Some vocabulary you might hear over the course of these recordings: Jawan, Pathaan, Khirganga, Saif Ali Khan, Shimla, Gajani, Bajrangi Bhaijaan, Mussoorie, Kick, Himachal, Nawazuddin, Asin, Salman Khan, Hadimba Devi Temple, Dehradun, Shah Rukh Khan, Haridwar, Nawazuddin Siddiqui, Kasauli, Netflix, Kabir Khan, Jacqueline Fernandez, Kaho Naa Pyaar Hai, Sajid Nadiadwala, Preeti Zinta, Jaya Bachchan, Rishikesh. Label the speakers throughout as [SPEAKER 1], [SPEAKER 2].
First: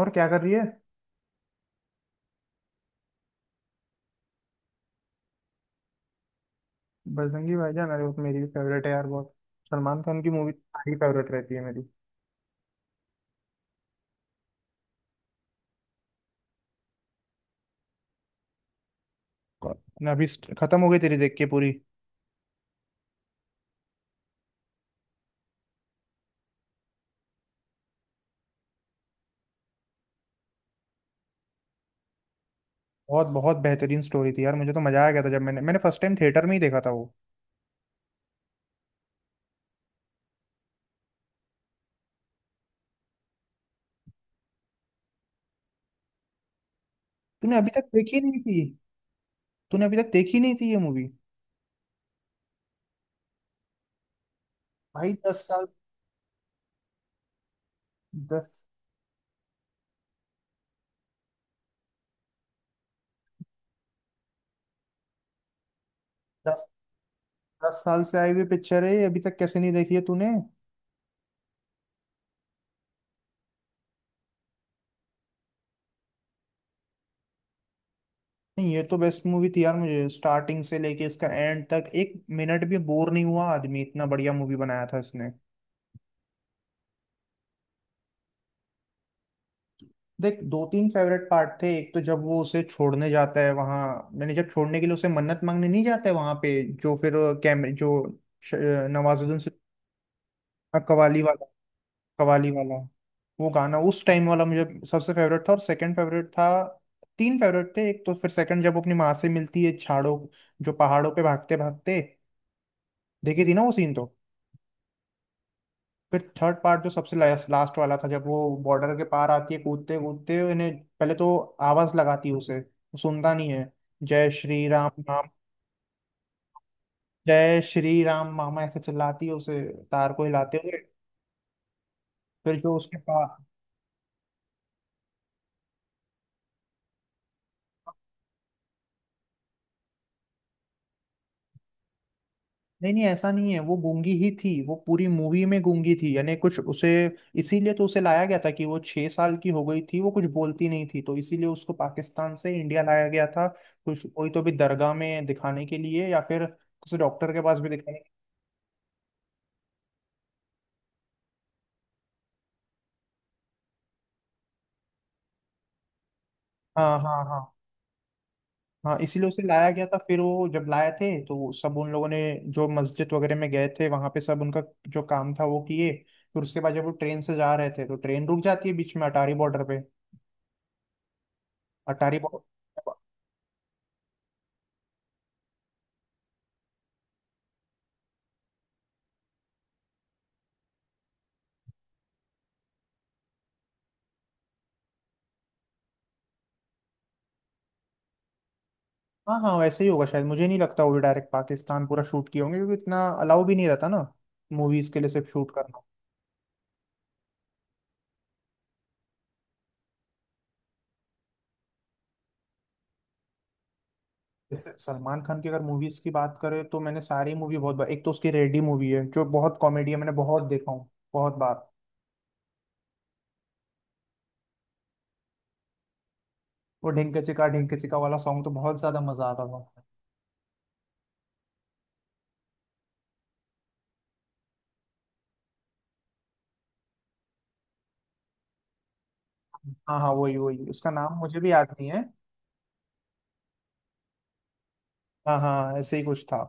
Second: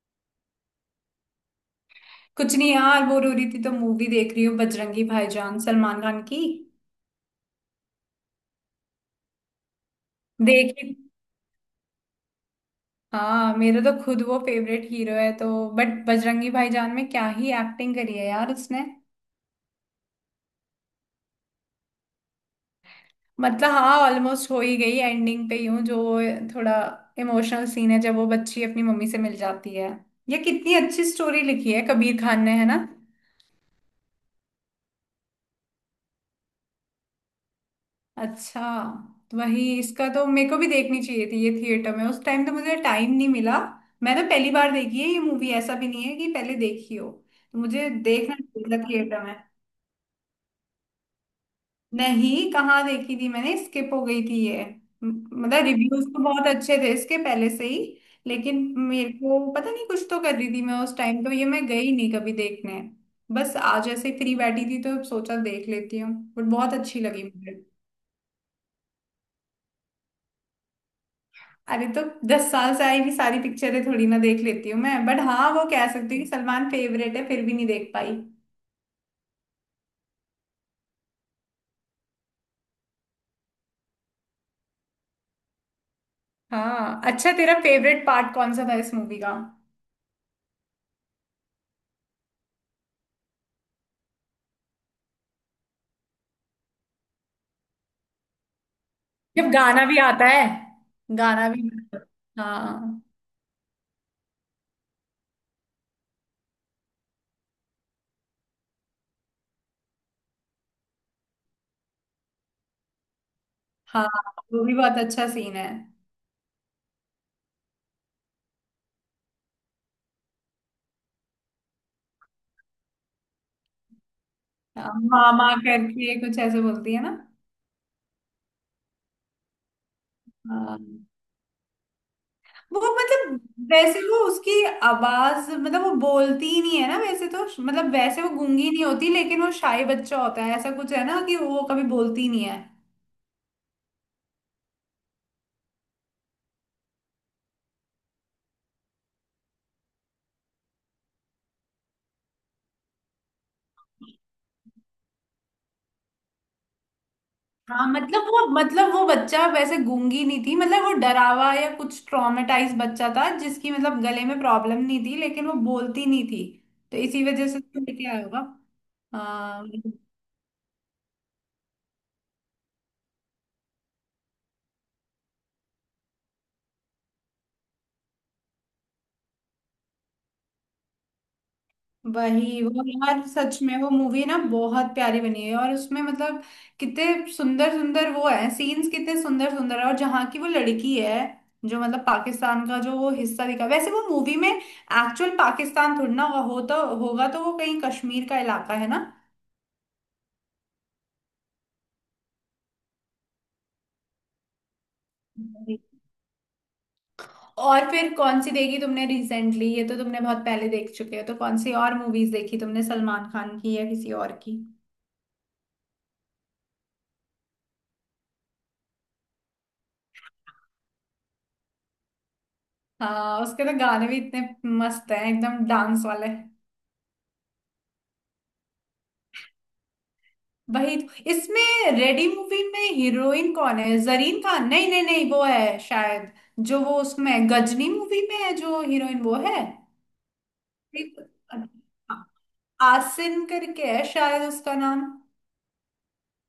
[SPEAKER 1] और क्या कर रही है।
[SPEAKER 2] कुछ नहीं यार, बोर हो रही थी तो मूवी देख रही हूँ। बजरंगी भाईजान, सलमान खान की।
[SPEAKER 1] बजरंगी भाईजान, अरे वो तो मेरी भी फेवरेट है यार, बहुत। सलमान खान की मूवी
[SPEAKER 2] देखी।
[SPEAKER 1] सारी फेवरेट रहती है मेरी।
[SPEAKER 2] हाँ, मेरा तो खुद वो फेवरेट हीरो है तो। बट बजरंगी भाईजान में क्या ही एक्टिंग करी है यार उसने।
[SPEAKER 1] ना अभी खत्म हो गई तेरी देख के पूरी।
[SPEAKER 2] मतलब हाँ, ऑलमोस्ट हो ही गई, एंडिंग पे ही हूँ। जो थोड़ा इमोशनल सीन है जब वो बच्ची अपनी मम्मी से मिल जाती है। ये कितनी अच्छी स्टोरी लिखी है कबीर खान ने, है ना।
[SPEAKER 1] बहुत बहुत बेहतरीन स्टोरी थी यार, मुझे तो मजा आ गया था जब मैंने मैंने फर्स्ट टाइम थिएटर में ही देखा था वो।
[SPEAKER 2] अच्छा। तो वही, इसका तो मेरे को भी देखनी चाहिए थी ये थिएटर में, उस टाइम तो मुझे टाइम नहीं मिला। मैंने पहली बार देखी है ये मूवी, ऐसा भी नहीं है कि पहले देखी हो।
[SPEAKER 1] तूने
[SPEAKER 2] तो
[SPEAKER 1] अभी तक
[SPEAKER 2] मुझे
[SPEAKER 1] देखी
[SPEAKER 2] देखना
[SPEAKER 1] नहीं थी?
[SPEAKER 2] चाहिए था थिएटर में।
[SPEAKER 1] तूने अभी तक देखी नहीं थी ये मूवी?
[SPEAKER 2] नहीं, कहाँ देखी थी मैंने, स्किप हो गई थी ये।
[SPEAKER 1] भाई दस
[SPEAKER 2] मतलब
[SPEAKER 1] साल
[SPEAKER 2] रिव्यूज तो बहुत अच्छे थे इसके पहले से ही। लेकिन
[SPEAKER 1] दस
[SPEAKER 2] मेरे को पता नहीं, कुछ तो कर रही थी मैं उस टाइम, तो ये मैं गई नहीं कभी देखने। बस आज ऐसे फ्री बैठी थी तो सोचा देख लेती हूँ। बट
[SPEAKER 1] दस
[SPEAKER 2] बहुत अच्छी लगी मुझे।
[SPEAKER 1] दस साल से आई हुई पिक्चर है ये, अभी तक कैसे नहीं देखी है तूने?
[SPEAKER 2] अरे तो 10 साल से आई हुई सारी पिक्चरें थोड़ी ना देख लेती हूँ मैं। बट हाँ, वो कह सकती हूँ कि सलमान फेवरेट है, फिर भी नहीं देख पाई।
[SPEAKER 1] नहीं, ये तो बेस्ट मूवी थी यार, मुझे स्टार्टिंग से लेके इसका एंड तक एक मिनट भी बोर नहीं हुआ। आदमी इतना बढ़िया मूवी बनाया था इसने।
[SPEAKER 2] हाँ। अच्छा, तेरा फेवरेट पार्ट कौन सा था इस मूवी का?
[SPEAKER 1] देख, दो तीन फेवरेट पार्ट थे। एक तो जब वो उसे छोड़ने जाता है वहां मैंने, जब छोड़ने के लिए उसे मन्नत मांगने नहीं जाता है वहां पे, जो फिर कैमरे जो श- नवाजुद्दीन से,
[SPEAKER 2] जब गाना भी आता है।
[SPEAKER 1] कवाली वाला
[SPEAKER 2] गाना भी।
[SPEAKER 1] कवाली वाला
[SPEAKER 2] हाँ।
[SPEAKER 1] वो गाना उस टाइम वाला मुझे सबसे फेवरेट था। और सेकंड फेवरेट था, तीन फेवरेट थे। एक तो फिर सेकंड जब वो अपनी माँ से मिलती है छाड़ों, जो पहाड़ों पे भागते भागते, देखी थी ना वो सीन
[SPEAKER 2] हाँ,
[SPEAKER 1] तो।
[SPEAKER 2] वो भी बहुत अच्छा सीन है।
[SPEAKER 1] फिर थर्ड पार्ट जो सबसे लास्ट वाला था, जब वो बॉर्डर के पार आती है कूदते कूदते इन्हें। पहले तो आवाज लगाती है, उसे वो सुनता नहीं है। जय श्री
[SPEAKER 2] हाँ,
[SPEAKER 1] राम नाम,
[SPEAKER 2] मामा करके कुछ ऐसे बोलती है ना।
[SPEAKER 1] जय श्री राम मामा ऐसे चिल्लाती है उसे, तार को हिलाते
[SPEAKER 2] हाँ,
[SPEAKER 1] हुए, फिर जो
[SPEAKER 2] वो
[SPEAKER 1] उसके पास।
[SPEAKER 2] मतलब, वैसे वो उसकी आवाज, मतलब वो बोलती ही नहीं है ना वैसे तो, मतलब वैसे वो गूंगी नहीं होती लेकिन वो शाय बच्चा होता है ऐसा कुछ है ना कि वो कभी बोलती ही नहीं है।
[SPEAKER 1] नहीं नहीं, ऐसा नहीं है, वो गूंगी ही थी, वो पूरी मूवी में गूंगी थी यानी कुछ उसे, इसीलिए तो उसे लाया गया था कि वो 6 साल की हो गई थी, वो कुछ बोलती नहीं थी, तो इसीलिए उसको पाकिस्तान से इंडिया लाया गया था। कुछ कोई तो भी दरगाह में दिखाने के लिए या फिर किसी डॉक्टर के पास भी
[SPEAKER 2] हाँ
[SPEAKER 1] दिखाने।
[SPEAKER 2] मतलब वो, मतलब वो बच्चा वैसे गूंगी नहीं थी, मतलब वो डरावा या कुछ ट्रॉमेटाइज बच्चा था जिसकी मतलब गले में प्रॉब्लम नहीं थी लेकिन वो बोलती नहीं थी। तो
[SPEAKER 1] हाँ हाँ
[SPEAKER 2] इसी
[SPEAKER 1] हाँ।
[SPEAKER 2] वजह से उसको लेके आया होगा।
[SPEAKER 1] हाँ, इसीलिए उसे
[SPEAKER 2] हाँ।
[SPEAKER 1] लाया गया था। फिर वो जब लाए थे तो सब उन लोगों ने, जो मस्जिद वगैरह में गए थे, वहां पे सब उनका जो काम था वो किए। फिर उसके बाद जब वो ट्रेन से जा रहे थे तो ट्रेन रुक जाती है बीच में अटारी बॉर्डर पे, अटारी बॉर्डर।
[SPEAKER 2] वही वो यार, सच में वो मूवी ना बहुत प्यारी बनी है। और उसमें मतलब कितने सुंदर सुंदर वो है सीन्स, कितने सुंदर सुंदर है। और जहाँ की वो लड़की है, जो मतलब पाकिस्तान का जो वो हिस्सा दिखा, वैसे वो मूवी में एक्चुअल पाकिस्तान थोड़ी ना हो तो होगा, तो वो कहीं कश्मीर का इलाका है ना।
[SPEAKER 1] हाँ हाँ, वैसे ही होगा शायद। मुझे नहीं लगता वो भी डायरेक्ट पाकिस्तान पूरा शूट किए होंगे, क्योंकि इतना अलाउ भी नहीं रहता ना मूवीज के लिए सिर्फ शूट
[SPEAKER 2] जी।
[SPEAKER 1] करना।
[SPEAKER 2] और फिर कौन सी देखी तुमने रिसेंटली? ये तो तुमने बहुत पहले देख चुके हो, तो कौन सी और मूवीज देखी तुमने सलमान खान की या किसी और की?
[SPEAKER 1] जैसे सलमान खान की अगर मूवीज की बात करें तो मैंने सारी मूवी बहुत बार, एक तो उसकी रेडी मूवी है जो बहुत कॉमेडी है, मैंने बहुत देखा हूँ, बहुत बार।
[SPEAKER 2] हाँ, उसके तो गाने भी इतने मस्त हैं एकदम, डांस वाले।
[SPEAKER 1] वो ढिंक चिका वाला सॉन्ग तो बहुत ज्यादा मजा आता था।
[SPEAKER 2] वही इसमें रेडी मूवी में हीरोइन कौन है, जरीन खान? नहीं नहीं नहीं, वो है शायद जो वो उसमें गजनी मूवी में है जो हीरोइन, वो है।
[SPEAKER 1] हाँ हाँ, वही वही, उसका नाम मुझे
[SPEAKER 2] एक-
[SPEAKER 1] भी याद नहीं है।
[SPEAKER 2] आसिन करके है शायद उसका नाम।
[SPEAKER 1] हाँ हाँ, ऐसे ही कुछ था।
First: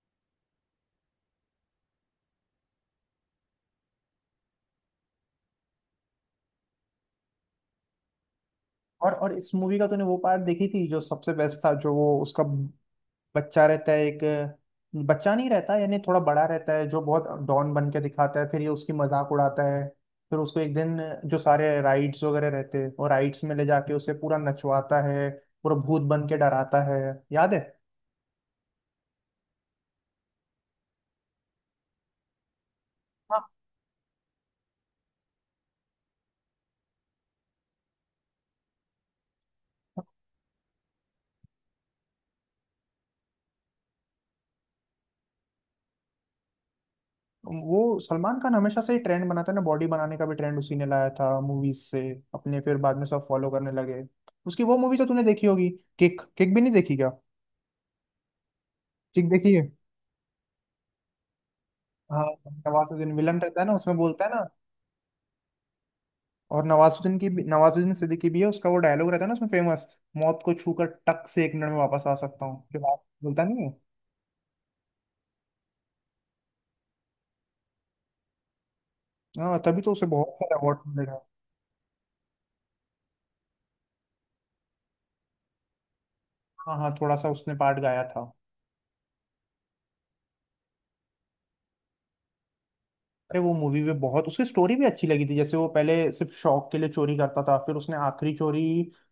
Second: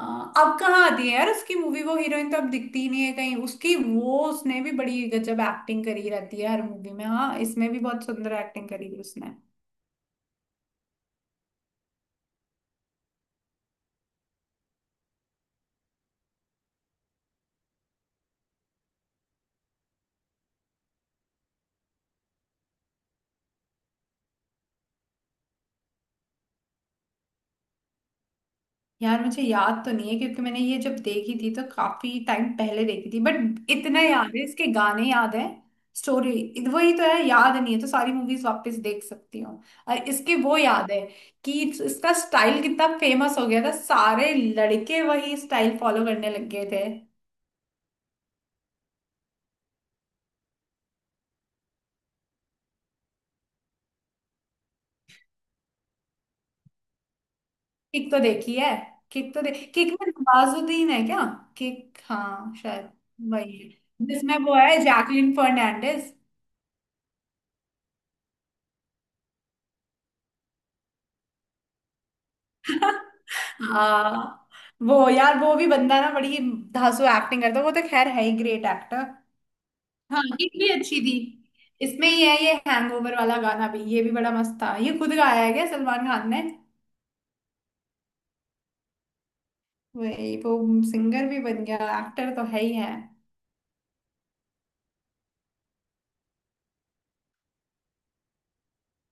[SPEAKER 2] आ, अब कहाँ आती है यार उसकी मूवी, वो हीरोइन तो अब दिखती ही नहीं है कहीं। उसकी वो, उसने भी बड़ी गजब एक्टिंग करी रहती है हर मूवी में। हाँ, इसमें भी बहुत सुंदर एक्टिंग करी थी
[SPEAKER 1] और
[SPEAKER 2] उसने।
[SPEAKER 1] इस मूवी का तूने वो पार्ट देखी थी जो सबसे बेस्ट था, जो वो उसका बच्चा रहता है एक, बच्चा नहीं रहता यानी थोड़ा बड़ा रहता है, जो बहुत डॉन बन के दिखाता है, फिर ये उसकी मजाक उड़ाता है, फिर उसको एक दिन जो सारे राइड्स वगैरह रहते हैं, वो राइड्स में ले जाके उसे पूरा नचवाता है, पूरा भूत बन के डराता है, याद है?
[SPEAKER 2] यार मुझे याद तो नहीं है क्योंकि मैंने ये जब देखी थी तो काफी टाइम पहले देखी थी,
[SPEAKER 1] हाँ,
[SPEAKER 2] बट इतना याद है इसके गाने याद है। स्टोरी वही तो है, याद नहीं है, तो सारी मूवीज वापस देख सकती हूँ। और इसके वो याद है कि इसका स्टाइल कितना फेमस हो गया था, सारे लड़के वही स्टाइल फॉलो करने लग गए थे।
[SPEAKER 1] वो सलमान खान हमेशा से ही ट्रेंड बनाता है ना, बॉडी बनाने का भी ट्रेंड उसी ने लाया था मूवीज से अपने, फिर बाद में सब फॉलो करने लगे। उसकी वो मूवी तो तूने देखी होगी, किक? किक भी नहीं देखी क्या?
[SPEAKER 2] किक तो देखी है।
[SPEAKER 1] किक
[SPEAKER 2] किक तो
[SPEAKER 1] देखी
[SPEAKER 2] देख,
[SPEAKER 1] है।
[SPEAKER 2] किक में नवाजुद्दीन है क्या? किक,
[SPEAKER 1] हाँ,
[SPEAKER 2] हाँ शायद।
[SPEAKER 1] नवाजुद्दीन विलन
[SPEAKER 2] वही
[SPEAKER 1] रहता है ना उसमें,
[SPEAKER 2] है
[SPEAKER 1] बोलता है
[SPEAKER 2] जिसमें
[SPEAKER 1] ना।
[SPEAKER 2] वो है जैकलिन फर्नांडिस।
[SPEAKER 1] और नवाजुद्दीन सिद्दीकी भी है, उसका वो डायलॉग रहता है ना उसमें फेमस, मौत को छूकर टक से एक मिनट में वापस आ सकता हूँ, जो बात बोलता नहीं है।
[SPEAKER 2] हाँ, वो यार वो भी बंदा ना बड़ी धांसू एक्टिंग करता है, वो तो खैर है ही ग्रेट एक्टर।
[SPEAKER 1] हाँ, तभी तो उसे
[SPEAKER 2] हाँ,
[SPEAKER 1] बहुत
[SPEAKER 2] ये
[SPEAKER 1] सारा
[SPEAKER 2] भी
[SPEAKER 1] अवार्ड
[SPEAKER 2] अच्छी थी।
[SPEAKER 1] मिलेगा।
[SPEAKER 2] इसमें ये है, ये हैंगओवर वाला गाना भी, ये भी बड़ा मस्त था। ये खुद गाया है क्या सलमान खान ने?
[SPEAKER 1] हाँ हाँ, थोड़ा सा उसने पार्ट गाया था।
[SPEAKER 2] वही वो, सिंगर भी बन गया, एक्टर तो है ही है।
[SPEAKER 1] अरे, वो मूवी भी बहुत उसकी, स्टोरी भी अच्छी लगी थी। जैसे वो पहले सिर्फ शौक के लिए चोरी करता था, फिर उसने आखिरी चोरी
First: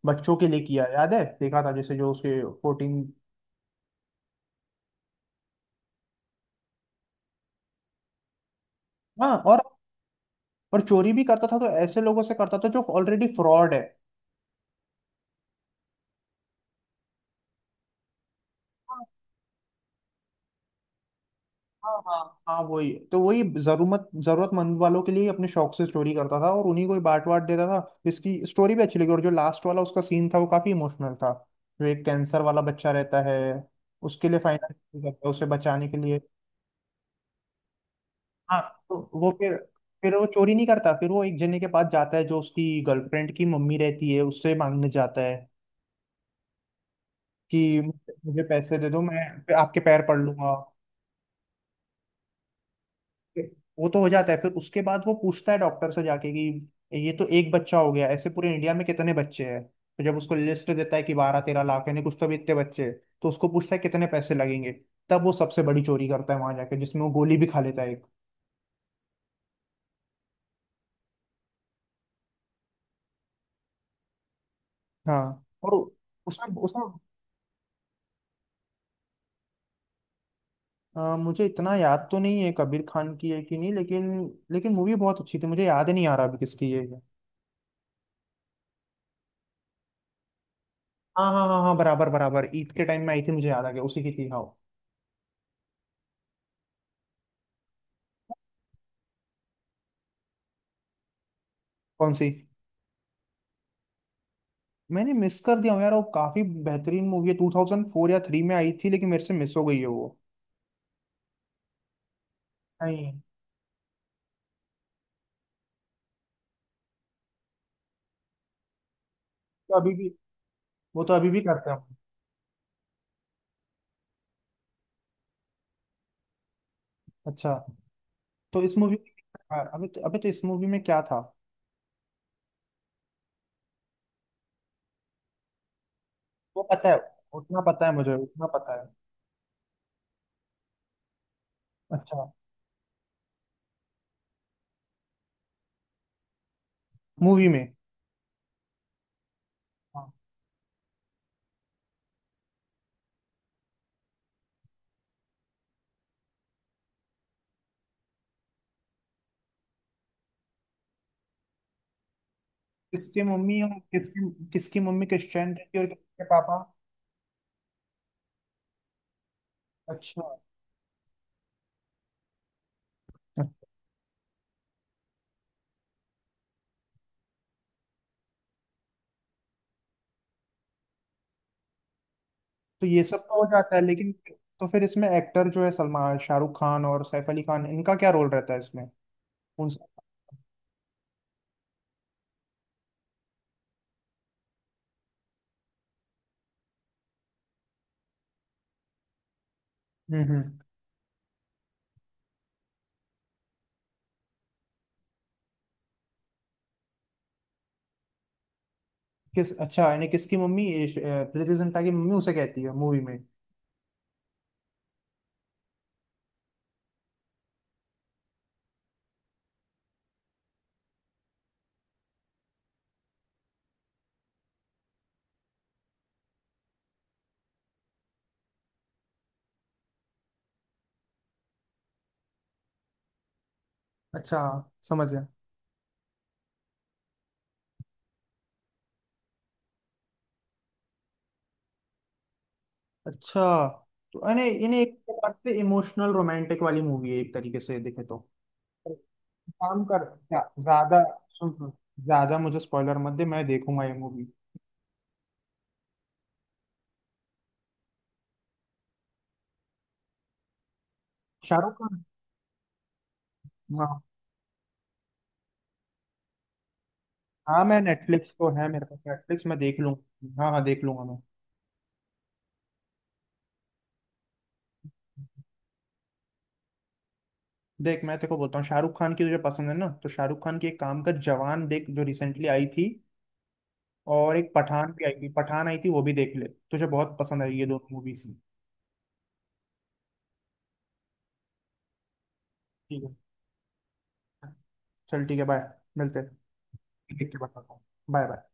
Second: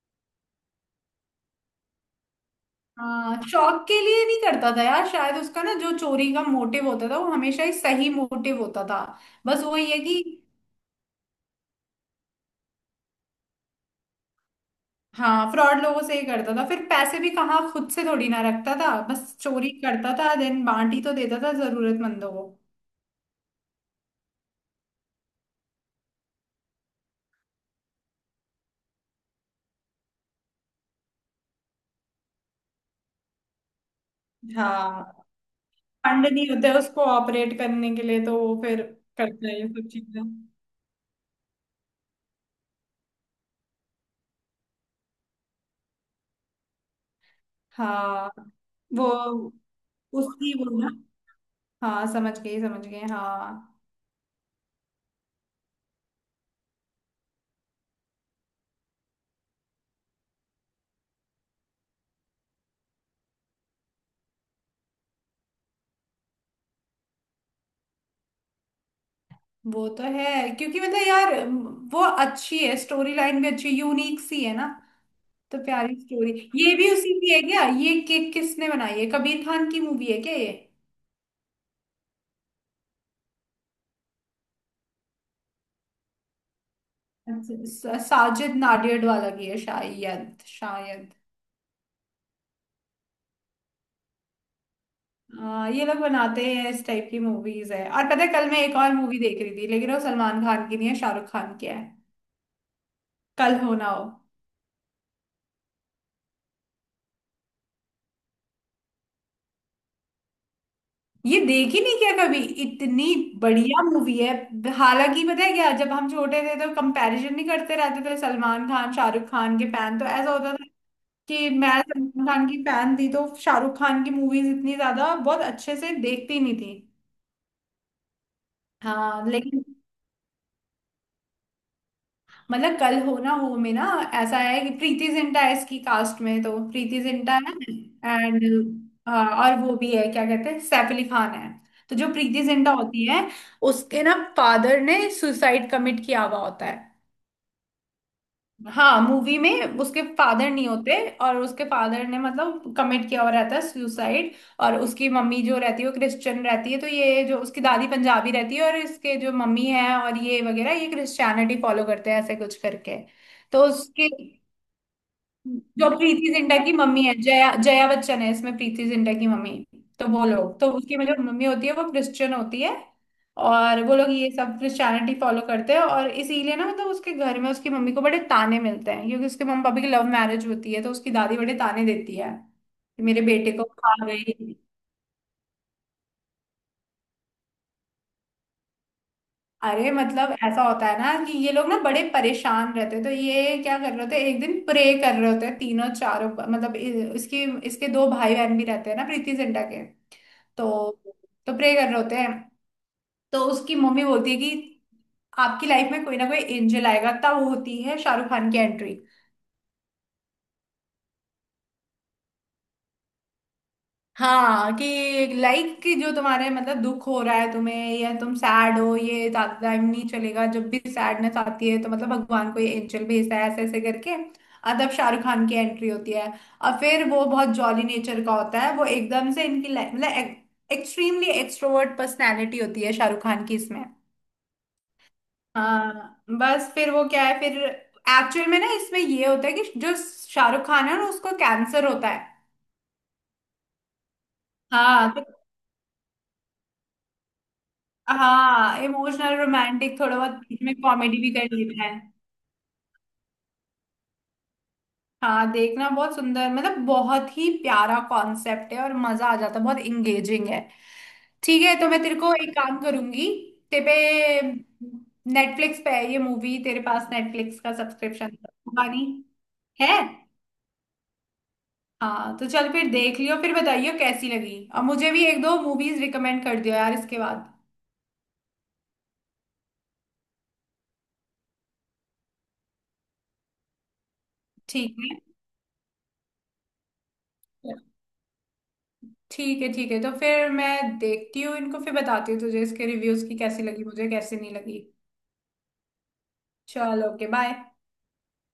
[SPEAKER 1] बच्चों के लिए किया, याद है देखा था, जैसे जो उसके 14।
[SPEAKER 2] हाँ, शौक के लिए नहीं करता था यार, शायद उसका ना जो चोरी का मोटिव होता था वो हमेशा ही सही मोटिव होता था।
[SPEAKER 1] हाँ,
[SPEAKER 2] बस वो ये है कि,
[SPEAKER 1] और चोरी भी करता था तो ऐसे लोगों से करता था जो ऑलरेडी फ्रॉड है।
[SPEAKER 2] हाँ फ्रॉड लोगों से ही करता था, फिर पैसे भी कहाँ खुद से थोड़ी ना रखता था,
[SPEAKER 1] हाँ
[SPEAKER 2] बस चोरी करता था देन बांट ही तो देता था
[SPEAKER 1] हाँ
[SPEAKER 2] जरूरतमंदों
[SPEAKER 1] हाँ।
[SPEAKER 2] को।
[SPEAKER 1] हाँ, वही तो, वही जरूरतमंद वालों के लिए अपने शौक से चोरी करता था और उन्हीं को ही बांट बांट देता था। इसकी स्टोरी भी अच्छी लगी, और जो लास्ट वाला उसका सीन था वो काफी इमोशनल था, जो एक कैंसर वाला बच्चा रहता है, उसके लिए फाइनल करता
[SPEAKER 2] हाँ,
[SPEAKER 1] है उसे बचाने के लिए।
[SPEAKER 2] फंड नहीं होते उसको ऑपरेट करने के लिए तो वो
[SPEAKER 1] हाँ,
[SPEAKER 2] फिर
[SPEAKER 1] तो वो
[SPEAKER 2] करता
[SPEAKER 1] फिर
[SPEAKER 2] है ये सब
[SPEAKER 1] फिर
[SPEAKER 2] चीजें।
[SPEAKER 1] वो चोरी नहीं करता, फिर वो एक जने के पास जाता है जो उसकी गर्लफ्रेंड की मम्मी रहती है, उससे मांगने जाता है कि
[SPEAKER 2] हाँ,
[SPEAKER 1] मुझे पैसे दे दो,
[SPEAKER 2] वो
[SPEAKER 1] मैं फिर आपके पैर पड़ लूंगा।
[SPEAKER 2] उसकी वो ना, हाँ समझ गई समझ गई।
[SPEAKER 1] फिर
[SPEAKER 2] हाँ
[SPEAKER 1] वो तो हो जाता है, फिर उसके बाद वो पूछता है डॉक्टर से जाके कि ये तो एक बच्चा हो गया, ऐसे पूरे इंडिया में कितने बच्चे हैं, तो जब उसको लिस्ट देता है कि 12-13 लाख यानी कुछ तो भी इतने बच्चे हैं, तो उसको पूछता है कितने पैसे लगेंगे। तब वो सबसे बड़ी चोरी करता है वहां जाके, जिसमें वो गोली भी खा लेता है एक।
[SPEAKER 2] वो तो है, क्योंकि मतलब यार वो अच्छी है, स्टोरी लाइन भी अच्छी यूनिक सी है ना,
[SPEAKER 1] हाँ,
[SPEAKER 2] तो
[SPEAKER 1] और
[SPEAKER 2] प्यारी स्टोरी।
[SPEAKER 1] उसमें
[SPEAKER 2] ये
[SPEAKER 1] उसमें
[SPEAKER 2] भी उसी की है क्या ये, कि किसने बनाई है? कबीर खान की मूवी है क्या ये?
[SPEAKER 1] मुझे इतना याद तो नहीं है कबीर खान की है कि नहीं, लेकिन लेकिन मूवी बहुत अच्छी थी, मुझे याद ही नहीं आ रहा अभी किसकी है ये। है।
[SPEAKER 2] अच्छा, साजिद नाडियाड वाला की है शायद शायद।
[SPEAKER 1] हाँ हाँ हाँ हाँ, बराबर बराबर, ईद के टाइम में आई थी, मुझे याद आ गया उसी की थी, हाँ।
[SPEAKER 2] ये लोग बनाते हैं इस टाइप की मूवीज है। और पता है कल मैं एक और मूवी देख रही थी, लेकिन वो सलमान खान की नहीं है, शाहरुख खान की है।
[SPEAKER 1] कौन सी?
[SPEAKER 2] कल हो ना हो।
[SPEAKER 1] मैंने मिस कर दिया हूँ यार, वो काफी बेहतरीन मूवी है, 2004 या थ्री में आई थी, लेकिन मेरे से मिस हो गई है वो।
[SPEAKER 2] ये देख ही नहीं क्या कभी? इतनी
[SPEAKER 1] नहीं।
[SPEAKER 2] बढ़िया मूवी है। हालांकि पता है क्या, जब हम छोटे थे तो कंपैरिजन नहीं करते रहते थे सलमान खान शाहरुख खान के
[SPEAKER 1] तो अभी
[SPEAKER 2] फैन? तो
[SPEAKER 1] भी,
[SPEAKER 2] ऐसा होता था
[SPEAKER 1] वो तो अभी भी
[SPEAKER 2] कि
[SPEAKER 1] करते
[SPEAKER 2] मैं
[SPEAKER 1] हैं।
[SPEAKER 2] सलमान खान की फैन थी तो शाहरुख खान की मूवीज इतनी ज्यादा बहुत अच्छे से देखती नहीं थी।
[SPEAKER 1] अच्छा, तो इस मूवी,
[SPEAKER 2] हाँ लेकिन
[SPEAKER 1] अभी तो इस मूवी में क्या था?
[SPEAKER 2] मतलब कल हो ना हो में ना, ऐसा है कि प्रीति जिंटा है इसकी कास्ट में, तो
[SPEAKER 1] वो पता है,
[SPEAKER 2] प्रीति जिंटा है
[SPEAKER 1] उतना पता है, मुझे
[SPEAKER 2] एंड।
[SPEAKER 1] उतना पता
[SPEAKER 2] और वो भी है क्या कहते हैं, सैफ अली खान है।
[SPEAKER 1] है।
[SPEAKER 2] तो जो
[SPEAKER 1] अच्छा,
[SPEAKER 2] प्रीति जिंटा होती है, उसके ना फादर ने सुसाइड कमिट किया हुआ होता है।
[SPEAKER 1] मूवी में?
[SPEAKER 2] हाँ मूवी में उसके फादर नहीं होते, और उसके फादर ने मतलब कमिट किया हुआ रहता है सुसाइड। और उसकी मम्मी जो रहती है वो क्रिश्चियन रहती है, तो ये जो उसकी दादी पंजाबी रहती है, और इसके जो मम्मी है और ये वगैरह, ये क्रिश्चियनिटी फॉलो करते हैं ऐसे कुछ करके।
[SPEAKER 1] किसकी मम्मी
[SPEAKER 2] तो
[SPEAKER 1] और
[SPEAKER 2] उसके,
[SPEAKER 1] किसकी किसकी मम्मी क्रिश्चियन थी और
[SPEAKER 2] जो
[SPEAKER 1] किसके
[SPEAKER 2] प्रीति जिंटा
[SPEAKER 1] पापा?
[SPEAKER 2] की मम्मी है, जया जया बच्चन है इसमें प्रीति जिंटा की मम्मी। तो वो
[SPEAKER 1] अच्छा,
[SPEAKER 2] लोग तो उसकी मतलब मम्मी होती है वो क्रिश्चियन होती है, और वो लोग ये सब क्रिश्चियनिटी फॉलो करते हैं, और इसीलिए ना मतलब उसके घर में उसकी मम्मी को बड़े ताने मिलते हैं, क्योंकि उसके मम्मी पापा की लव मैरिज होती है, तो उसकी दादी बड़े ताने देती है
[SPEAKER 1] तो ये
[SPEAKER 2] कि
[SPEAKER 1] सब
[SPEAKER 2] मेरे
[SPEAKER 1] तो हो
[SPEAKER 2] बेटे को
[SPEAKER 1] जाता है,
[SPEAKER 2] खा
[SPEAKER 1] लेकिन
[SPEAKER 2] गई।
[SPEAKER 1] तो फिर इसमें एक्टर जो है, सलमान शाहरुख खान और सैफ अली खान, इनका क्या रोल रहता है इसमें, उन
[SPEAKER 2] अरे
[SPEAKER 1] सब?
[SPEAKER 2] मतलब ऐसा होता है ना कि ये लोग ना बड़े परेशान रहते हैं, तो ये क्या कर रहे होते हैं, एक दिन प्रे कर रहे होते हैं तीनों चारों, मतलब इसकी, इसके दो भाई बहन भी रहते हैं ना प्रीति जिंटा के।
[SPEAKER 1] हम्म हम्म।
[SPEAKER 2] तो तो प्रे कर रहे होते हैं, तो उसकी मम्मी बोलती है कि आपकी लाइफ में कोई ना कोई एंजल आएगा, तब होती है शाहरुख खान की एंट्री।
[SPEAKER 1] किस? अच्छा, यानी किसकी मम्मी, ये प्रीति जिंटा की मम्मी उसे कहती है मूवी में।
[SPEAKER 2] हाँ कि लाइक कि जो तुम्हारे मतलब दुख हो रहा है तुम्हें, या तुम सैड हो, ये ज्यादा टाइम नहीं चलेगा, जब भी सैडनेस आती है तो मतलब भगवान को ये एंजल भेजता है ऐसे ऐसे करके, और तब शाहरुख खान की एंट्री होती है। और फिर वो बहुत जॉली नेचर का होता है, वो एकदम से इनकी लाइफ मतलब एक्सट्रीमली एक्सट्रोवर्ट पर्सनैलिटी होती है शाहरुख खान की इसमें।
[SPEAKER 1] अच्छा, समझ गया।
[SPEAKER 2] हाँ बस फिर वो क्या है, फिर एक्चुअल में ना इसमें ये होता है कि जो शाहरुख खान है ना उसको कैंसर होता है।
[SPEAKER 1] अच्छा, तो यानी यानी एक
[SPEAKER 2] हाँ तो,
[SPEAKER 1] प्रकार से इमोशनल रोमांटिक वाली मूवी है एक तरीके से देखे तो।
[SPEAKER 2] हाँ इमोशनल
[SPEAKER 1] काम
[SPEAKER 2] रोमांटिक
[SPEAKER 1] कर,
[SPEAKER 2] थोड़ा बहुत
[SPEAKER 1] ज्या-
[SPEAKER 2] बीच में
[SPEAKER 1] ज्यादा
[SPEAKER 2] कॉमेडी भी
[SPEAKER 1] सुन
[SPEAKER 2] कर
[SPEAKER 1] सुन,
[SPEAKER 2] लेता है।
[SPEAKER 1] ज्यादा मुझे स्पॉइलर मत दे, मैं देखूंगा ये मूवी।
[SPEAKER 2] हाँ देखना, बहुत सुंदर मतलब बहुत ही प्यारा कॉन्सेप्ट है और मजा आ जाता है, बहुत इंगेजिंग है। ठीक
[SPEAKER 1] शाहरुख
[SPEAKER 2] है, तो
[SPEAKER 1] खान।
[SPEAKER 2] मैं तेरे को एक काम करूंगी, तेरे
[SPEAKER 1] हाँ
[SPEAKER 2] पे नेटफ्लिक्स पे है ये मूवी। तेरे पास नेटफ्लिक्स
[SPEAKER 1] हाँ,
[SPEAKER 2] का
[SPEAKER 1] मैं नेटफ्लिक्स
[SPEAKER 2] सब्सक्रिप्शन?
[SPEAKER 1] तो है मेरे पास,
[SPEAKER 2] पानी
[SPEAKER 1] नेटफ्लिक्स मैं देख
[SPEAKER 2] है।
[SPEAKER 1] लूंगा, हाँ हाँ, देख लूंगा मैं।
[SPEAKER 2] हाँ तो चल फिर देख लियो, फिर बताइयो कैसी लगी, और मुझे भी एक दो मूवीज रिकमेंड कर दियो यार इसके बाद।
[SPEAKER 1] देख, मैं तेरे को बोलता हूँ, शाहरुख खान की तुझे पसंद है ना, तो शाहरुख खान की एक काम कर, जवान देख जो रिसेंटली आई थी, और एक पठान भी आई
[SPEAKER 2] ठीक
[SPEAKER 1] थी, पठान आई थी वो भी देख ले, तुझे बहुत पसंद आई ये
[SPEAKER 2] है।
[SPEAKER 1] दोनों मूवीज।
[SPEAKER 2] ठीक है। ठीक है तो फिर मैं देखती हूँ इनको, फिर बताती हूँ तुझे इसके
[SPEAKER 1] ठीक है,
[SPEAKER 2] रिव्यूज, की कैसी लगी मुझे, कैसी नहीं लगी।
[SPEAKER 1] चल ठीक है, बाय, मिलते हैं।
[SPEAKER 2] चलो ओके
[SPEAKER 1] देख के
[SPEAKER 2] बाय।
[SPEAKER 1] बताता हूँ। Bye bye.